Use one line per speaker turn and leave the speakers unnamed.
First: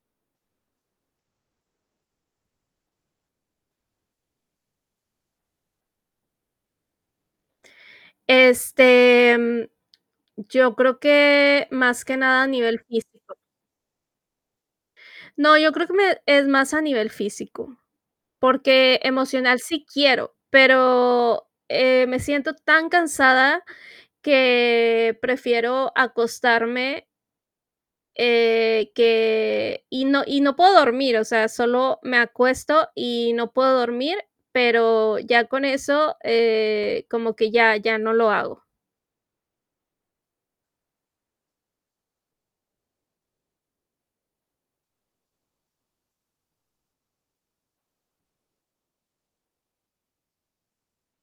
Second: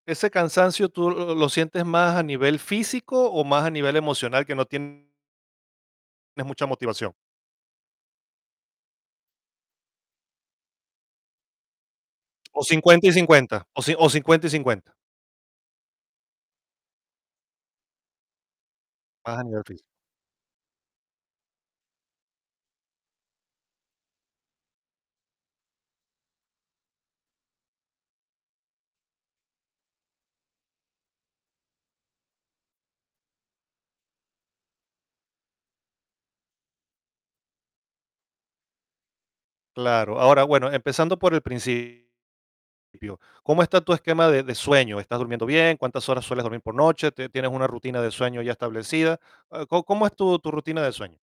Ese cansancio tú lo lo sientes más a nivel físico, o más a nivel emocional, que no tien es mucha motivación.
Este, mm, yo creo que, más que nada a
O
nivel
cincuenta y
físico.
cincuenta, o ci o 50 y 50.
No, yo creo que me es más a nivel físico, porque
Más a
emocional
nivel físico.
sí quiero, pero, eh, me siento tan cansada que prefiero acostarme eh, que y no y no puedo dormir. O sea, solo me acuesto y no puedo dormir, pero ya con eso, eh, como que ya ya no lo hago.
Claro, ahora, bueno, empezando por el principio, ¿cómo está tu esquema de de sueño? ¿Estás durmiendo bien? ¿Cuántas horas sueles dormir por noche? ¿Te tienes una rutina de sueño ya establecida?, ah, ¿có cómo es tu tu rutina de sueño?